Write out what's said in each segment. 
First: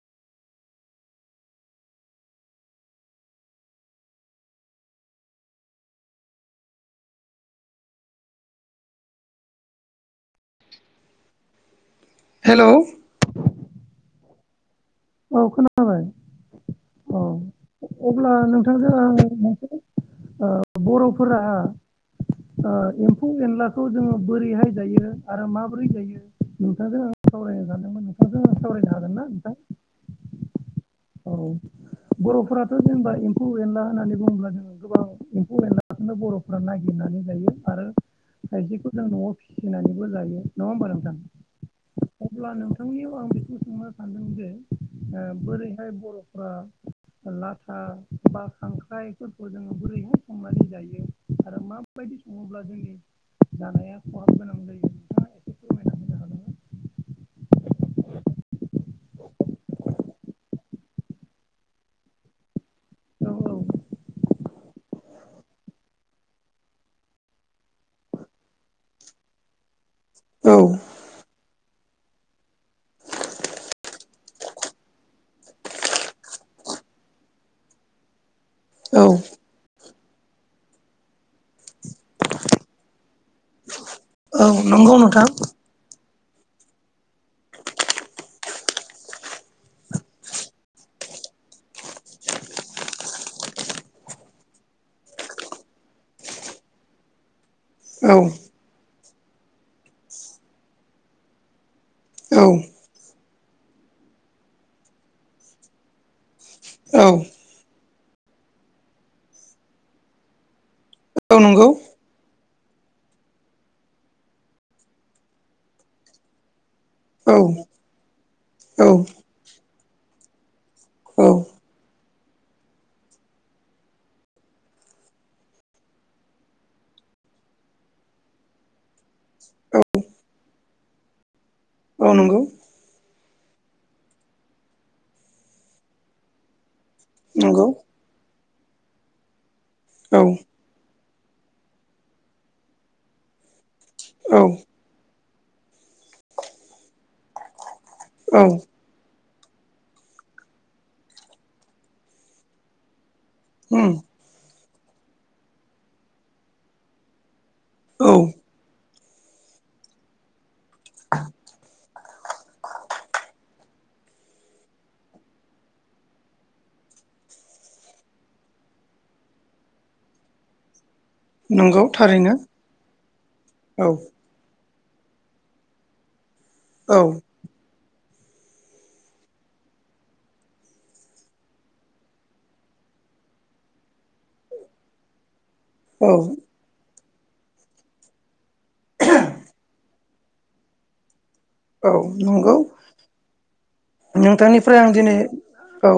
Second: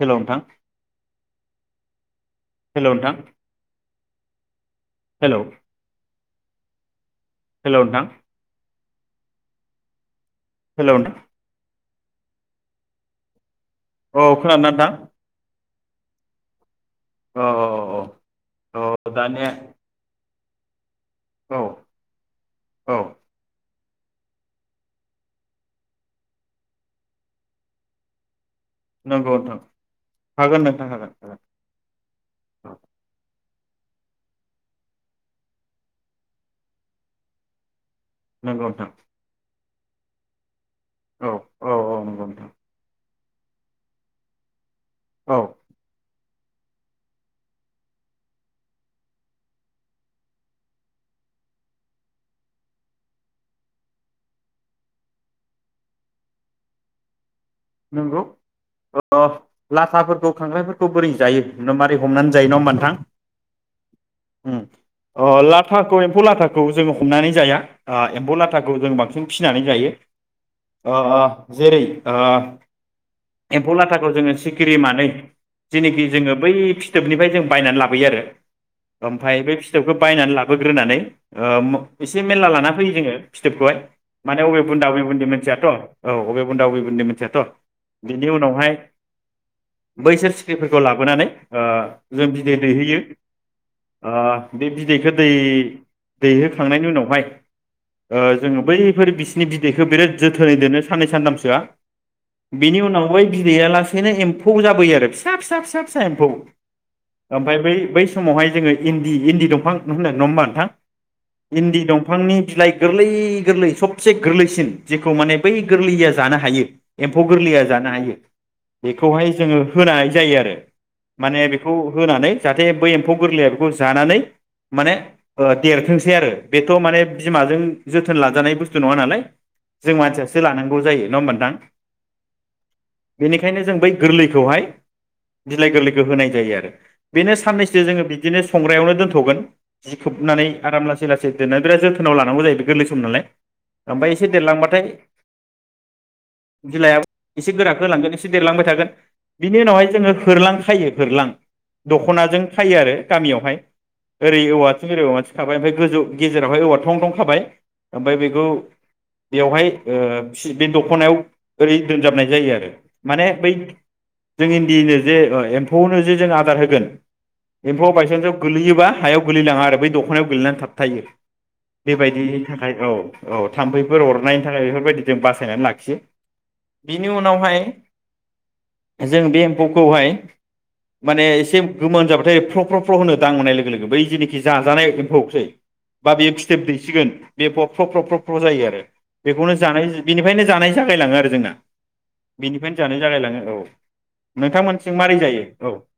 Hello नोंथां hello नोंथां hello hello नोंथां हेलौ नोंथां हेलौ औ खोनादोंना नोंथां? औ खोनाबाय। औ अब्ला औ नोंथांजों आं औ दानिया मोनसे ओ बर' फोरा औ ओ औ एम्फौ एनला खौ जोङो बोरैहाय जायो आरो माबोरै जायो? नोंथांजों आं सावरायनो सानदोंमोन नोंथांजों आं सावरायनो‌ हागोन ना नोंथां? हागोन नोंथां हागोन औ हागोन बर'फोराथ' औ जेनेबा एम्फौ एनला होननानै बुङोब्ला जों गोबां एम्फौ एनलाखौनो बर'फ्रा नागिरनानै जायो आरो नंगौ नोंथां खायसेखौ जों न'आव फि फिनानैबो जायो। नङा होमबा नोंथां औ औ औ नंगौ नोंथां अब्ला नोंथांनियाव आं बेखौनो सोंनो सानदों जे ओ औ बोरैहाय बर' फ्रा लाथा बा खांख्राइफोरखौ जोङो बोरैहाय संनानै जायो आरो माबायदि सङोब्ला जोंनि जानाया खहाब गोनां जायो नोंथाङा एसे फोरमायना होनो हागोन ना? नंगौ ओ लाथाफोरखौ खांख्रायफोरखौ बोरै जायो मारै हमनानै जायो नङा मोनथां हागोन ना? उम ओ लाथाखौ एम्फौ लाथाखौ जोङो हमनानै जाया ओ एम्फौ लाथाखौ जों बांसिन फिसिनानै जायो। औ अ अ जेरै ओ एम्फौ लाथाखौ जोङो सिखिरि मानै जेनेखि जोङो बै फिथोबनिफ्राय जों बायनानै लाबोयो आरो औ ओमफ्राय बे फिथोबखौ बायनानै लाबोग्रोनानै ओ एसे मेरला लाना फैयो जोङो फिथोबखौहाय। माने औ अबे बुन्दा नंगौ बबे बुन्दि नोंथां मोनथियाथ'। औ अबे बुन्दा अबे बुन्दि मोनथियाथ'। बिनि उनावहाय बैसोर सिख्रिफोरखौ लाबोनानै ओ जों बिदै दैहोयो ओ बे बिदैखौ दै दैहोखांनायनि उनावहाय औ ओ जोङो बै फोर बिसिनि बिदैखौ बिराद जोथोनै दोनो साननै सानथामसोआ। औ बिनि उनाव बै बिदैया लासेैनो एम्फौ जाबोयो आरो फिसा फिसा फिसा फिसा एम्फौ औ ओमफ्राय बै बै समावहाय जोङो इन्दि इन्दि दंफां होनो नङा होमबा नोंथां औ नंगौ इन्दि दंफांनि बिलाइ गोरलै गोरलै सबसे गोरलैसिन जेखौ माने बै गोरलैया जानो हायो। एम्फौ औ गोरलैया जानो हायो औ बेखौहाय जोङो होनाय जायो आरो औ माने बेखौ होनानै जाहाथे बै एम्फौ गोरलैया बेखौ जानानै माने ओ देरथोंसै आरो बेथ' माने बिमाजों जोथोन लाजानाय बुस्थु नङा नालाय जों मानसियासो लानांगौ जायो नङा होमबा नोंथां? औ नंगौ। बेनिखायनो जों बै गोरलैखौहाय बिलाइ गोरलैखौ होनाय जायो आरो। बेनो नंगौ साननैसो जोङो बि दिनो संग्रायावनो दोनथ'गोन। जि औ खोबनानै आराम लासे सै लासै दोननानै बिराद जोथोन लानांगौ जायो गोरलै सम नालाय। ओमफ्राय एसे औ देरलांबाथाय बिलाइया एसे गोरा होलांगोन एसे औ देरलांबाय थागोन। बिनि उनावहाय जोङो फोरलां खायो फोरलां दख'नाजों खायो आरो। गामियावहाय उम ओरै औ। एरियाव मानसि खाबाय ओमफ्राय गोजौ गेजेरावहाय औवा थं थं खाबाय औ ओमफ्राय बेखौ बेवहाय बे दख'नायाव ओरै दोनजाबनाय जायो आरो माने बै जों इन्दिनो जे एम्फौआवनो जे जों आदार होगोन एम्फौआव बायसान्सआव गोगलैयोबा हायाव गोलैनाङा आरो बै दख'नायाव गोलैनानै थाबथायो। नंगौ थारैनो बेबायदिनि थाखाय औ औ औ थाम्फैफोर अरनाय थाखाय बे [unintelligible] बासायना लाखियो। औ बिनि उनावहाय जों बे एम्फौखौहाय माने एसे गोमोन जाबाथाय फ्ल फ्ल फ्ल होनो दां मोननाय लोगो लोगो बै जेनोखि जाजानाय एम्फौसै औ बाबे फिथोब दैसिगोन बे फ्र फ्र फ्र फ्र फ्र जायो आरो बेखौनो जानाय बेनिफ्रायनो जानाय जाग यैलाङो आरो जोंना। औ नंगौ बेनिफ्रायनो जानाय जालायलाङो औ। नोंथांनिफ्राय आं नोंथांमोनथिं मारै दिनै जायो औ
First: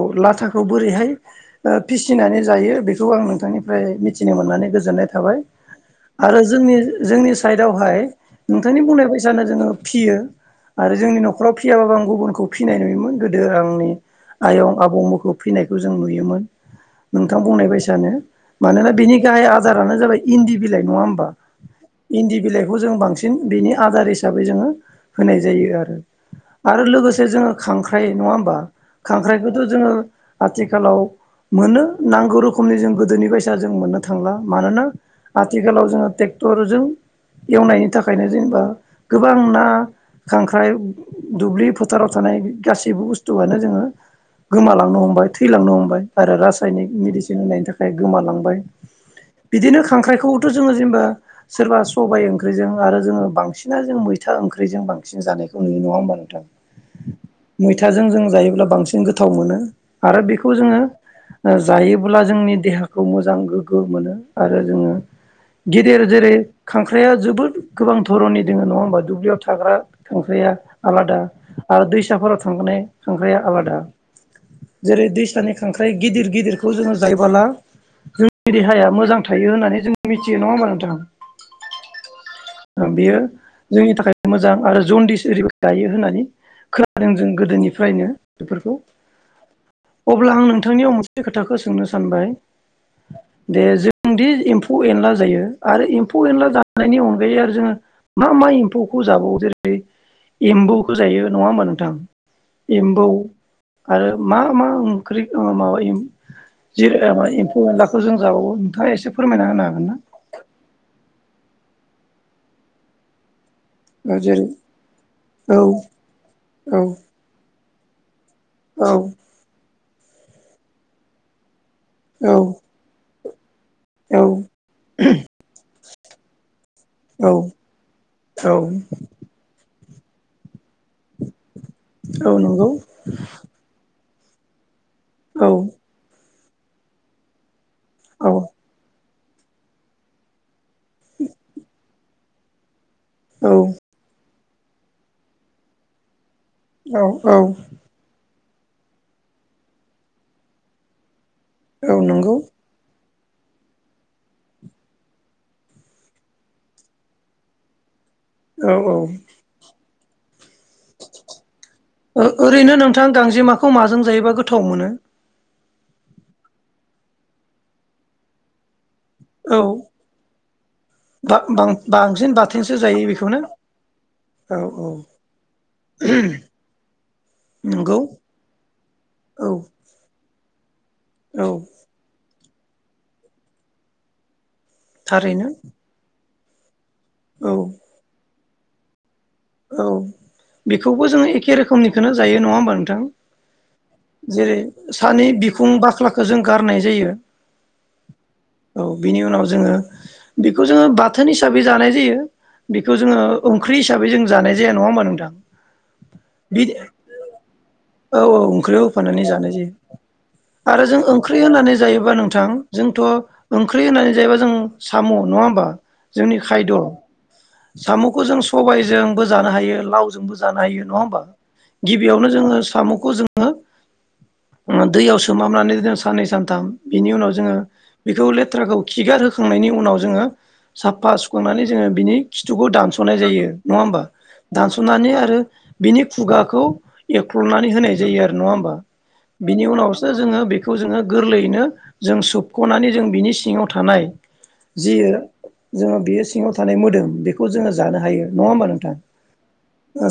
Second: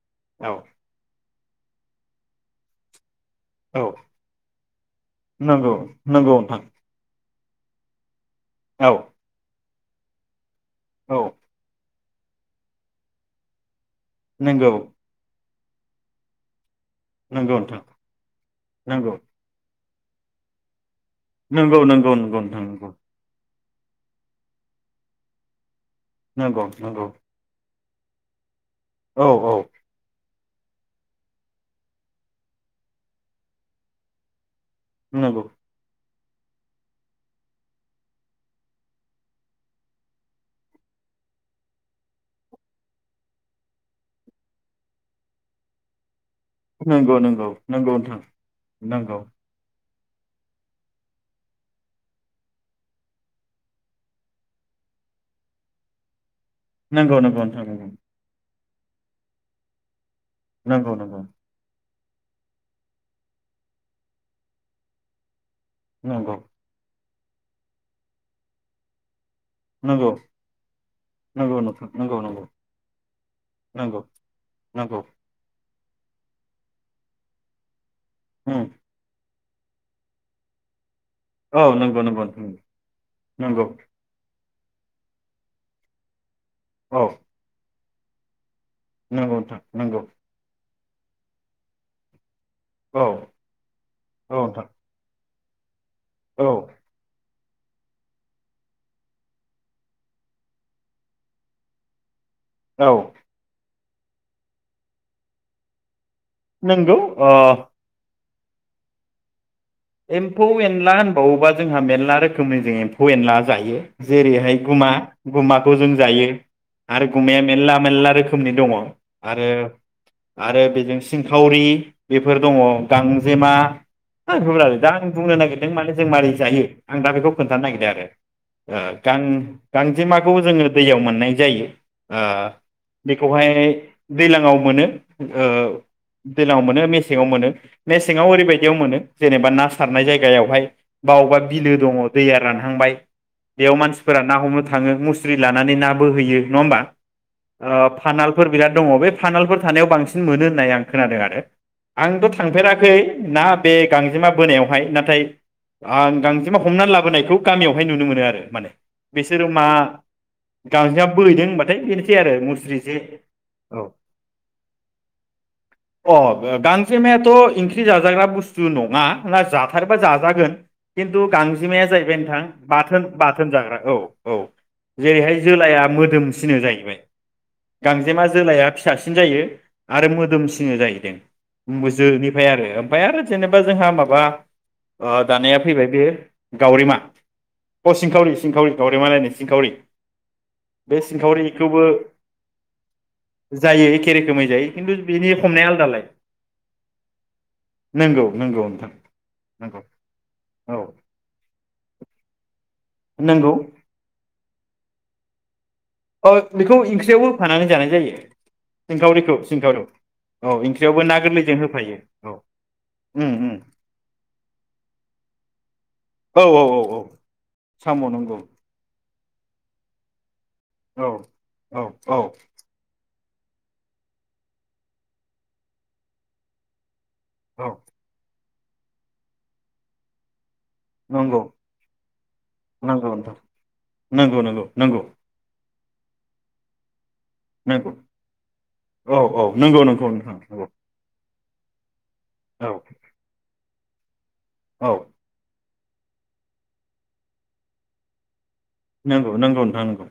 औ लाथाखौ बोरैहाय ओ फिसिनानै जायो बेखौ आंनो औ थांनिफ्राय मिथिनो मोननानै गोजोननाय थाबाय नंगौ नंगौ आरो नोंथां जोंनि जों नि साइदआवहाय नोंथांनि औ बुंनाय बैसानो जोङो फिसियो। आरो जोंनि औ नख'राव फिसियाबाबो आं गुबुन फिसिनाय नुयोमोन गोदो आंनि आयं नंगौ आबौ मुखुब फैसिनायखौ जों नुयोमोन। नोंथां बुंनाय बायसानो मानोना नंगौ बिनि गाहाय आजार आनो जाबाय इन्दि बिलाइ नङा ओम नंगौ नंगौ नंगौ इन्दि नोंथां बिलाइखौ जों बांसिन बेनि आदार हिसाबै जोङो होनाय जायो आरो। नंगौ आरो नंगौ। लोगोसे जोङो खांख्राइ नङा होमबा? औ औ खांख्राइखौथ' जोङो आथिखालाव मोनो नांगौ रोखोमनि जों गोदोनि बायसा जों मोननो थांला। मानोना नंगौ आथिखालाव जोङो टेक टरजों एवनायनि थाखायनो जेनेबा गोबां ना खांख्राइ दुब्लि फोथ फोथाराव थानाय गासैबो बुस्थुआनो जोङो गोमालांनो हमबाय थैलांनो हमबाय। आरो रासायनिक नंगौ मेडिसिन नंगौ होनायनि थाखाय नंगौ नोंथां गोमालांबाय नंगौ बिदिनो खांख्राइखौथ' जोङो जेनेबा सोरबा सबाय ओंख्रिजों आरो जोङो बांसिन जों मैथा ओंख्रिजों बांसिन जानायखौ नुयो नङा होमबा नोंथां? नंगौ नंगौ नोंथां मैथाजों जों जायोब्ला बांसिन गोथाव मोनो। आरो बेखौ जोङो नंगौ नंगौ ओ जायो अब्ला जोंनि देहाखौ मोजां गोग्गो मोनो आरो जोङो गेदेर जेरै नंगौ नंगौ खांखा फ्राया जोबोद गोबां दरननि दङ नङा होमा दुब्लियाव थाग्रा नंगौ खांख्रिइया आलादा नंगौ आरो नोंथां नंगौ दैसाफोराव नंगौ थांनाय खांख्राइया आलादा नंगौ नंगौ जेरै दैसानि खांख्राइ गिदिर गिदिरखौ जोङो जायोबोला जोंनि उम देहाया मोजां थायो होननानै जों मिथियो नङा होमबा नोंथां। औ नंगौ नंगौ नोंथां बेयो नंगौ जोंनि थाखाय मोजां आरो जन्दिस ओरैबायदि गायो होननानै औ खोनादों जों गोदोनि फ्रायनो बेफोरखौ नंगौ नोंथां नंगौ अब्ला आं नों नोंथांनियाव मोनसे खोथाखौ सोंनो सानबाय औ दे जोंदि औ नोंथां एम्फौ एनला जायो आरो इउ एमफौ औ एनला जानायनि अन बै आरो जोङो मा मा एम्फौखौ जाबावो जेरै एम्बौखौ जायो नङा होमबा नोंथां औ एमबौ आरो मा मा ओंख्रि ओं माबायोेि जिर नंगौ एबा ओ एमफौ एनलाखौ जों जाबावौ नोंथाङा एसे फोरमायना होना एम्फौ एनला होन बावबाज जोंहा मेरला रोखोम जों एफौ एनला जायो ओ जेरै जेरैहाय गुमा औ गुमाखौ जों जायो औ आरो गुमाया मेलला मे ल ला रोखोम रोखोमनि दङ औ आरो आरो बेजों सिंखावरि औ बेफोर दङ गां जेमा औ रलाय आं बुंनो नागिरदों नों मानो जों मारौ जायो आं दा बेखौ औ खोन्थानो नागिरदों आरो गान गांजेमाखौ जोङो दैयाव मोननाय जायो आ औ नंगौ बेखौहाय दैज्लाङाव मोनो औ दैज्लंआव मोनो मेसेङाव मोनो औ मेसेङाव ओरैबायदियाव मोनो जेनेबा नास सारनाय जायगायावहाय बावबा बिलो दङ। दैया रानहांबाय औ बेयाव मानसिफोरानो ना हमनो थाङो मुस्रि लानानै ना बोहैयो नङा होमबा औ औ ओ फानाल फोर बिराद दङ बे फानलफोर थानायाव बांसिन मोनो होननानै आं खोनादों आरो औ आंथ' नंगौ थांफेराखै ना बे गांजेमा बोनायाव नाथाय आं गांजेमा हमनानै लाबोनायखौ गामियावहाय नुनो मोनो। आरो माने बिसोरो मा गांजेमा बोहैदों होनबाथाय बेनोसै आरो ओ-ओरैनो मुस्रि जे नोंथां गांजेमाखौ औ माजों जायोबा गोथाव मोनो। अ गांजेमायाथ' ओंख्रि जाजाग्रा बुस्थु नङा साला औ जाथारोबा जागोन खिनथु गांजेमाया जाहैबाय बांसिन नोंथां बाथोनसो जायो बाथोन बेखौनो बाथान जाग्रा औ औ जेरैहाय जोलाया मोदोमसिनो जाहैबाय नंगौ गांजेमा जोलाया फिसासिन जायो औ आरो मोदोम सि जोङो जायो औ [unintelligible] ओमफाय आरो ओमफाय आरो जेनेबा जोंहा मा बा अ थारैनो दानाया फैबाय बेयो गावरिमा औ अ सिंखावरि सिंखावरि गावरेमालायनो औ बेखौबो जों एखे सिंखावरिखौबो रोखोमनिखौनो जायो नङा होमबा नोंथां जायो एखे रोखोमै जेरै जायो खिन्थु सानि बेनि हमनाया बिखुं आलदालाय बाख्लाखौ जों गारनाय जायो नंगौ नंगौ औ नोंथां बेनि उनाव जोङो नंगौ बेखौ औ जोङो बाथोन हिसाबै जानाय जायो। [unintelligible] बेखौ जोङो नंगौ ओंख्रि हिसाबै जोङो जानाय जाया नङा होमबा नोंथां? अ बिदि बेखौ ओंख्रियावबो होफानानै जानाय जायो औ औ ओंख्रियाव होफानानै सिंखावरिखौ जानाय जायो सिंखावरिखौ औ आरो जों ओंख्रियावबो ना ओंख्रि गोरलैजों होनानै होफायो जायोबा औ नोंथां जोंथ' उम उम ओंख्रि होनानै जायोबा जों साम' नङा होमबा? जोंनि औ खायद' औ औ साम' साम'खौ नंगौ जों सबायजों बो जानो हायो लावजोंबो ज जानो हायो नङा औ ओमबा औ औ गिबियावनो जोंङो साम'खौ जों ङो ओ दैयाव सोमहाबनानै जों साननै सानथाम बिनि उनाव जोङो औ बेखौ लेट थ्राखौ खिगार होखांनायनि उनाव जोङो साफा नंगौ सुखांनानै जोङो बिनि खिथुखौ नंगौ दानस'नाय नोंथां जायो नङा होमबा? नंगौ नंगौ नंगौ दानस'नानै आरो बिनि खुगाखौ एख्ल'नानै नंगौ होनाय जायो आरो नङा होमबा औ औ बिनि नंगौ उनावसो नंगौ नोंथां जोङो नंगौ बेखौ जोङो गोरलै बिनो जों औ सोबख'नानै जों बिनि सिङाव थानाय औ जियो जोङो बेयो सिङाव थानाय मोदोम बेखौ जोङो जानो हायो नङा ओमबा नों नंगौ नंगौ नोंथां नंगौ।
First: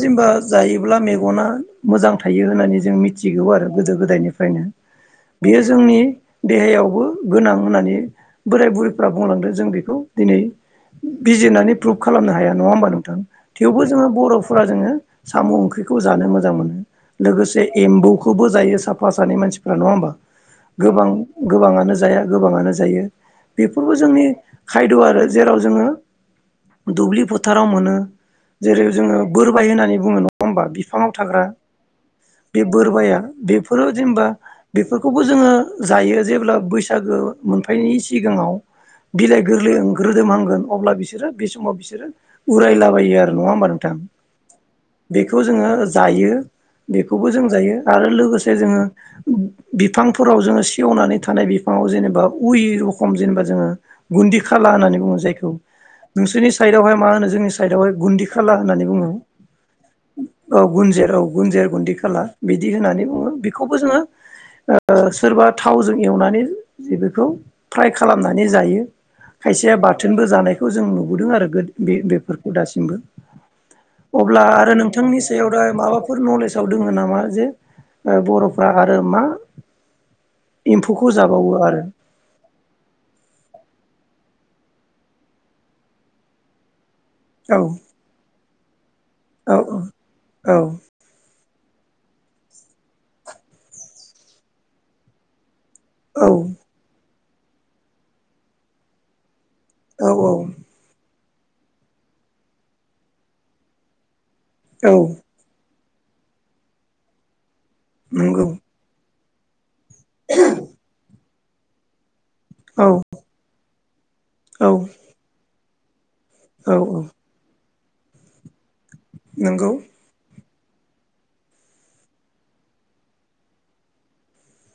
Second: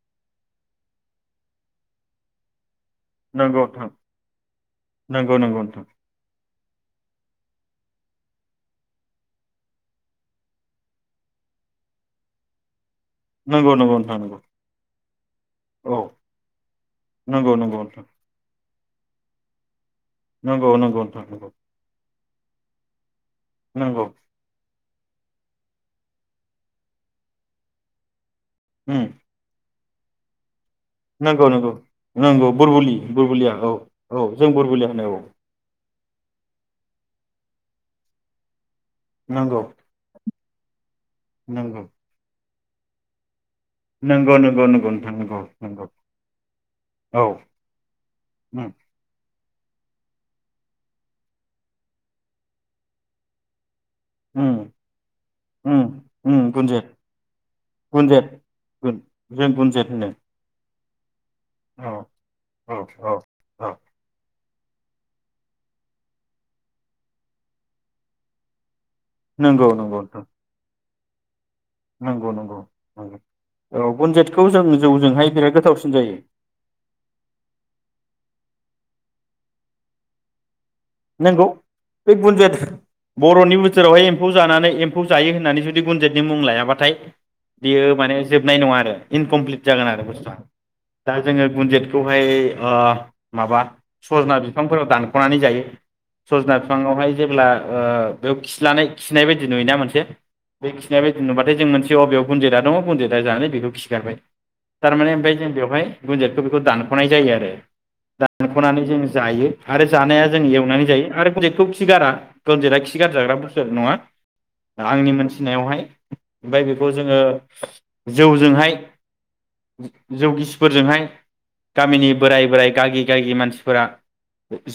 जेनबा जायोब्ला मेगना मोजां थायो होननानै जों मिथिगौ नंगौ आरो नोंथां गोदो गोदायनिफ्रायनो बेयो जोंनि देहायावबो गोनां होननानै बोराय बुरैफ्रा बुंलांदो जों बेखौ दिनै बिजिरनानै प्रुभ खालामनो हाया नङा होमबा नोंथां? नंगौ थेवबो नंगौ जोङो नोंथां नंगौ नोंथां नंगौ बर'फोरा जोङो साम' औ ओंख्रिखौ जानो मोजां मोनो नंगौ लोगोसे नंगौ नोंथां एम्बुखौबो जायो साफ फा सानै मानसिफोरा नङा होमबा? नंगौ नंगौ गोबां नोंथां नंगौ गोबाङानो जाया। गोबाङानो जायो। बेफोरबो नंगौ जोंनि खायद' आरो जेराव जोङो दुब्लि फोथाराव मोनो। जेरै उम जोङो बोरबाय होननानै बुङो नङा होमबा बि फाङाव थाग्रा नंगौ नंगौ नंगौ बे बुरबुलि बोरबाया बुरबुलिया औ बेफोरो जेनेबा औ जों बुरबुलिया होनो बेफोरखौबो औ जोङो जायो जेब्ला बैसागो मोनफैनायनि सिगाङाव बिलाइ नंगौ गोरलै ओं रोदोमहांगोन। अब्ला बि सोरो बे समाव नंगौ बिसोरो उरायलां बायो आरो नङा होमबा नोंथां। नंगौ नंगौ नंगौ नोंथां बेखौ नंगौ जोङो नंगौ जायो। औ बेखौबो जों जायो आरो लोगोसे उम जोङो बिफांफोराव जोङो सेवनानै थानाय बिफाङाव जेनेबा उइ रखम जेनेबा जोङो गुन्दि उम खाला होननानै बुङो जायखौ उम नोंसोरनि उम गुनजेत साइदआवहाय मा होनो जोंनि [unintelligible] गुन्दि गुनजेत खाला होननानै बुङो। जों गुनजेत होनो औ गुनजेर औ। गुुनजेर गुन्दि औ खाला बिदि औ होननानै औ बुङो। औ बेखौबो जोङो ओ सोरबा थावजों एवनानै जे बेखौ फ्राय खालामनानै जायो। नंगौ खायसेया नंगौ नोंथां बाथोनबो जानायखौ जों नुदों आरो गो बे नंगौ बेफोर। नंगौ नंगौ औ दासिमबो अब्ला गुनजेतखौ जों आरो नोंथांनि जौजोंहाय सायाव बिराद दा गोथावसिन जायो माबाफोर नलेजाव दङ नामा जे बर'फ्रा आरो मा एम्फौखौ नोंगौ जाबावो आरो बे गुनजेत बर'नि बिथोरावहाय एम्फौ जानानै एम्फौ जायो होननानै जुदि गुनजेतनि मुं लायाबाथाय औ बियो माने जोबनाय नङा आरो इनकमप्लिट जागोन औ आरो बुस्थुआ। औ दा जोङो गुनजेतखौहाय ओ माबा सजना बिफांफोराव दानख'नानै जायो। औ सज'ना फिफांआवहाय जेब्ला ओ बेयाव खिलानाय खिनाय बाय दि नुयोना मोनसे औ बे खिनाय बाय दि जों नुबाथाय जों मोनिय' अबेयाव गुनजेदा दं गुुनजेदा जानानै बेखौ खिगारबाय। औ थारमाने औ ओमफ्राय जों बेवहाय गुनजेतखौ बेखौ दानखनाय जायो आरो नंगौ दानखनानै जों जायो। आरो जानाया जों एवनानै आरो गुनजेरखौ जों खि गारा गुनजेता खि गारजाग्रा बुस्थु नङा। औ दा आंनि मोन्थिनायावहाय [inaudible] ओमफ्राय बेखौ जोंङो जौ जोंहाय नंगौ जौ गिसि फोरजोंहाय गामिनि बोराय-बोराय गागि-गागि मानसिफोरा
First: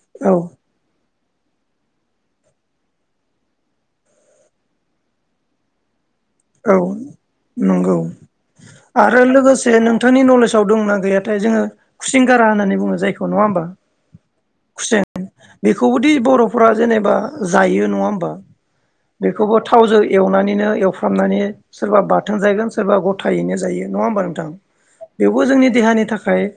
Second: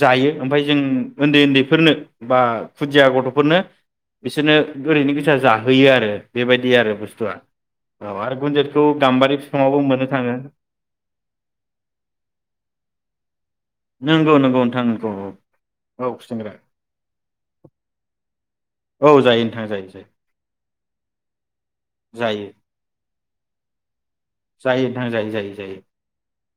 जायो औ ओमफ्राय जों उन्दै-उन्दैफोरनो बा खुदिया गथ'फोरनो बिसोरनो ओरैनो गोजा जाहोयो आरो। बेबायदि औ आरो बुस्थुआ नंगौ औ आरो गुन्जेतखौ आरो गाम्बारि लोगोसे बिफाङावबो मोननो नोंथांनि थाङो नलेजाव दंना गैयाथाय जोंङो खुसेंग्रा होननानै बुङो जायखौ नङा होमबा नंगौ नंगौ नोंथां खुसें नंगौ बेखौ औ औ बेखौबोदि खुसेंग्रा बर'फ्रा जेनेबा जायो नङा होमबा औ जायो बेखौबो नोंथां जायो थावजों एवनानैनो एव फ्रामनानै सोरबा जायो बाथोन जागोन सोरबा ग थायैनो जायो नङा होमबा नोंथां जायो नोंथां जायो बेबो जायो जोंनि जायो देहानि थाखाय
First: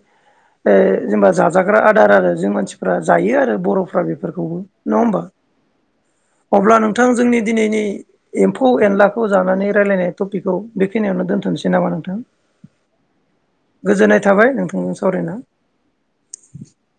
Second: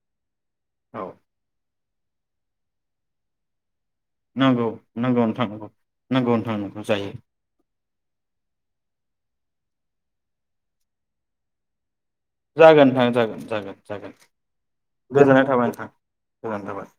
औ जेनेबा जाजाग्रा आ दार आरो जों मानसिफ्रा जायो आरो बर' फोरा बेफोरखौबो नंगौ नङा नंगौ होनबा नोंथां नंगौ नंगौ नोंथां अब्ला नंगौ नोंथां जायो जोंनि दिनैनि एमफौ एनला जानानै रायलायनाय टपिकखौ बेखिनियावनो दोनथनोसै नामा नोंथां जागोन नोंथां जागोन जागोन जागोन गोजोननाय थाबाय नोंथांजों सावरायना गोजोननाय थाबाय नोंथां गोजोननाय थाबाय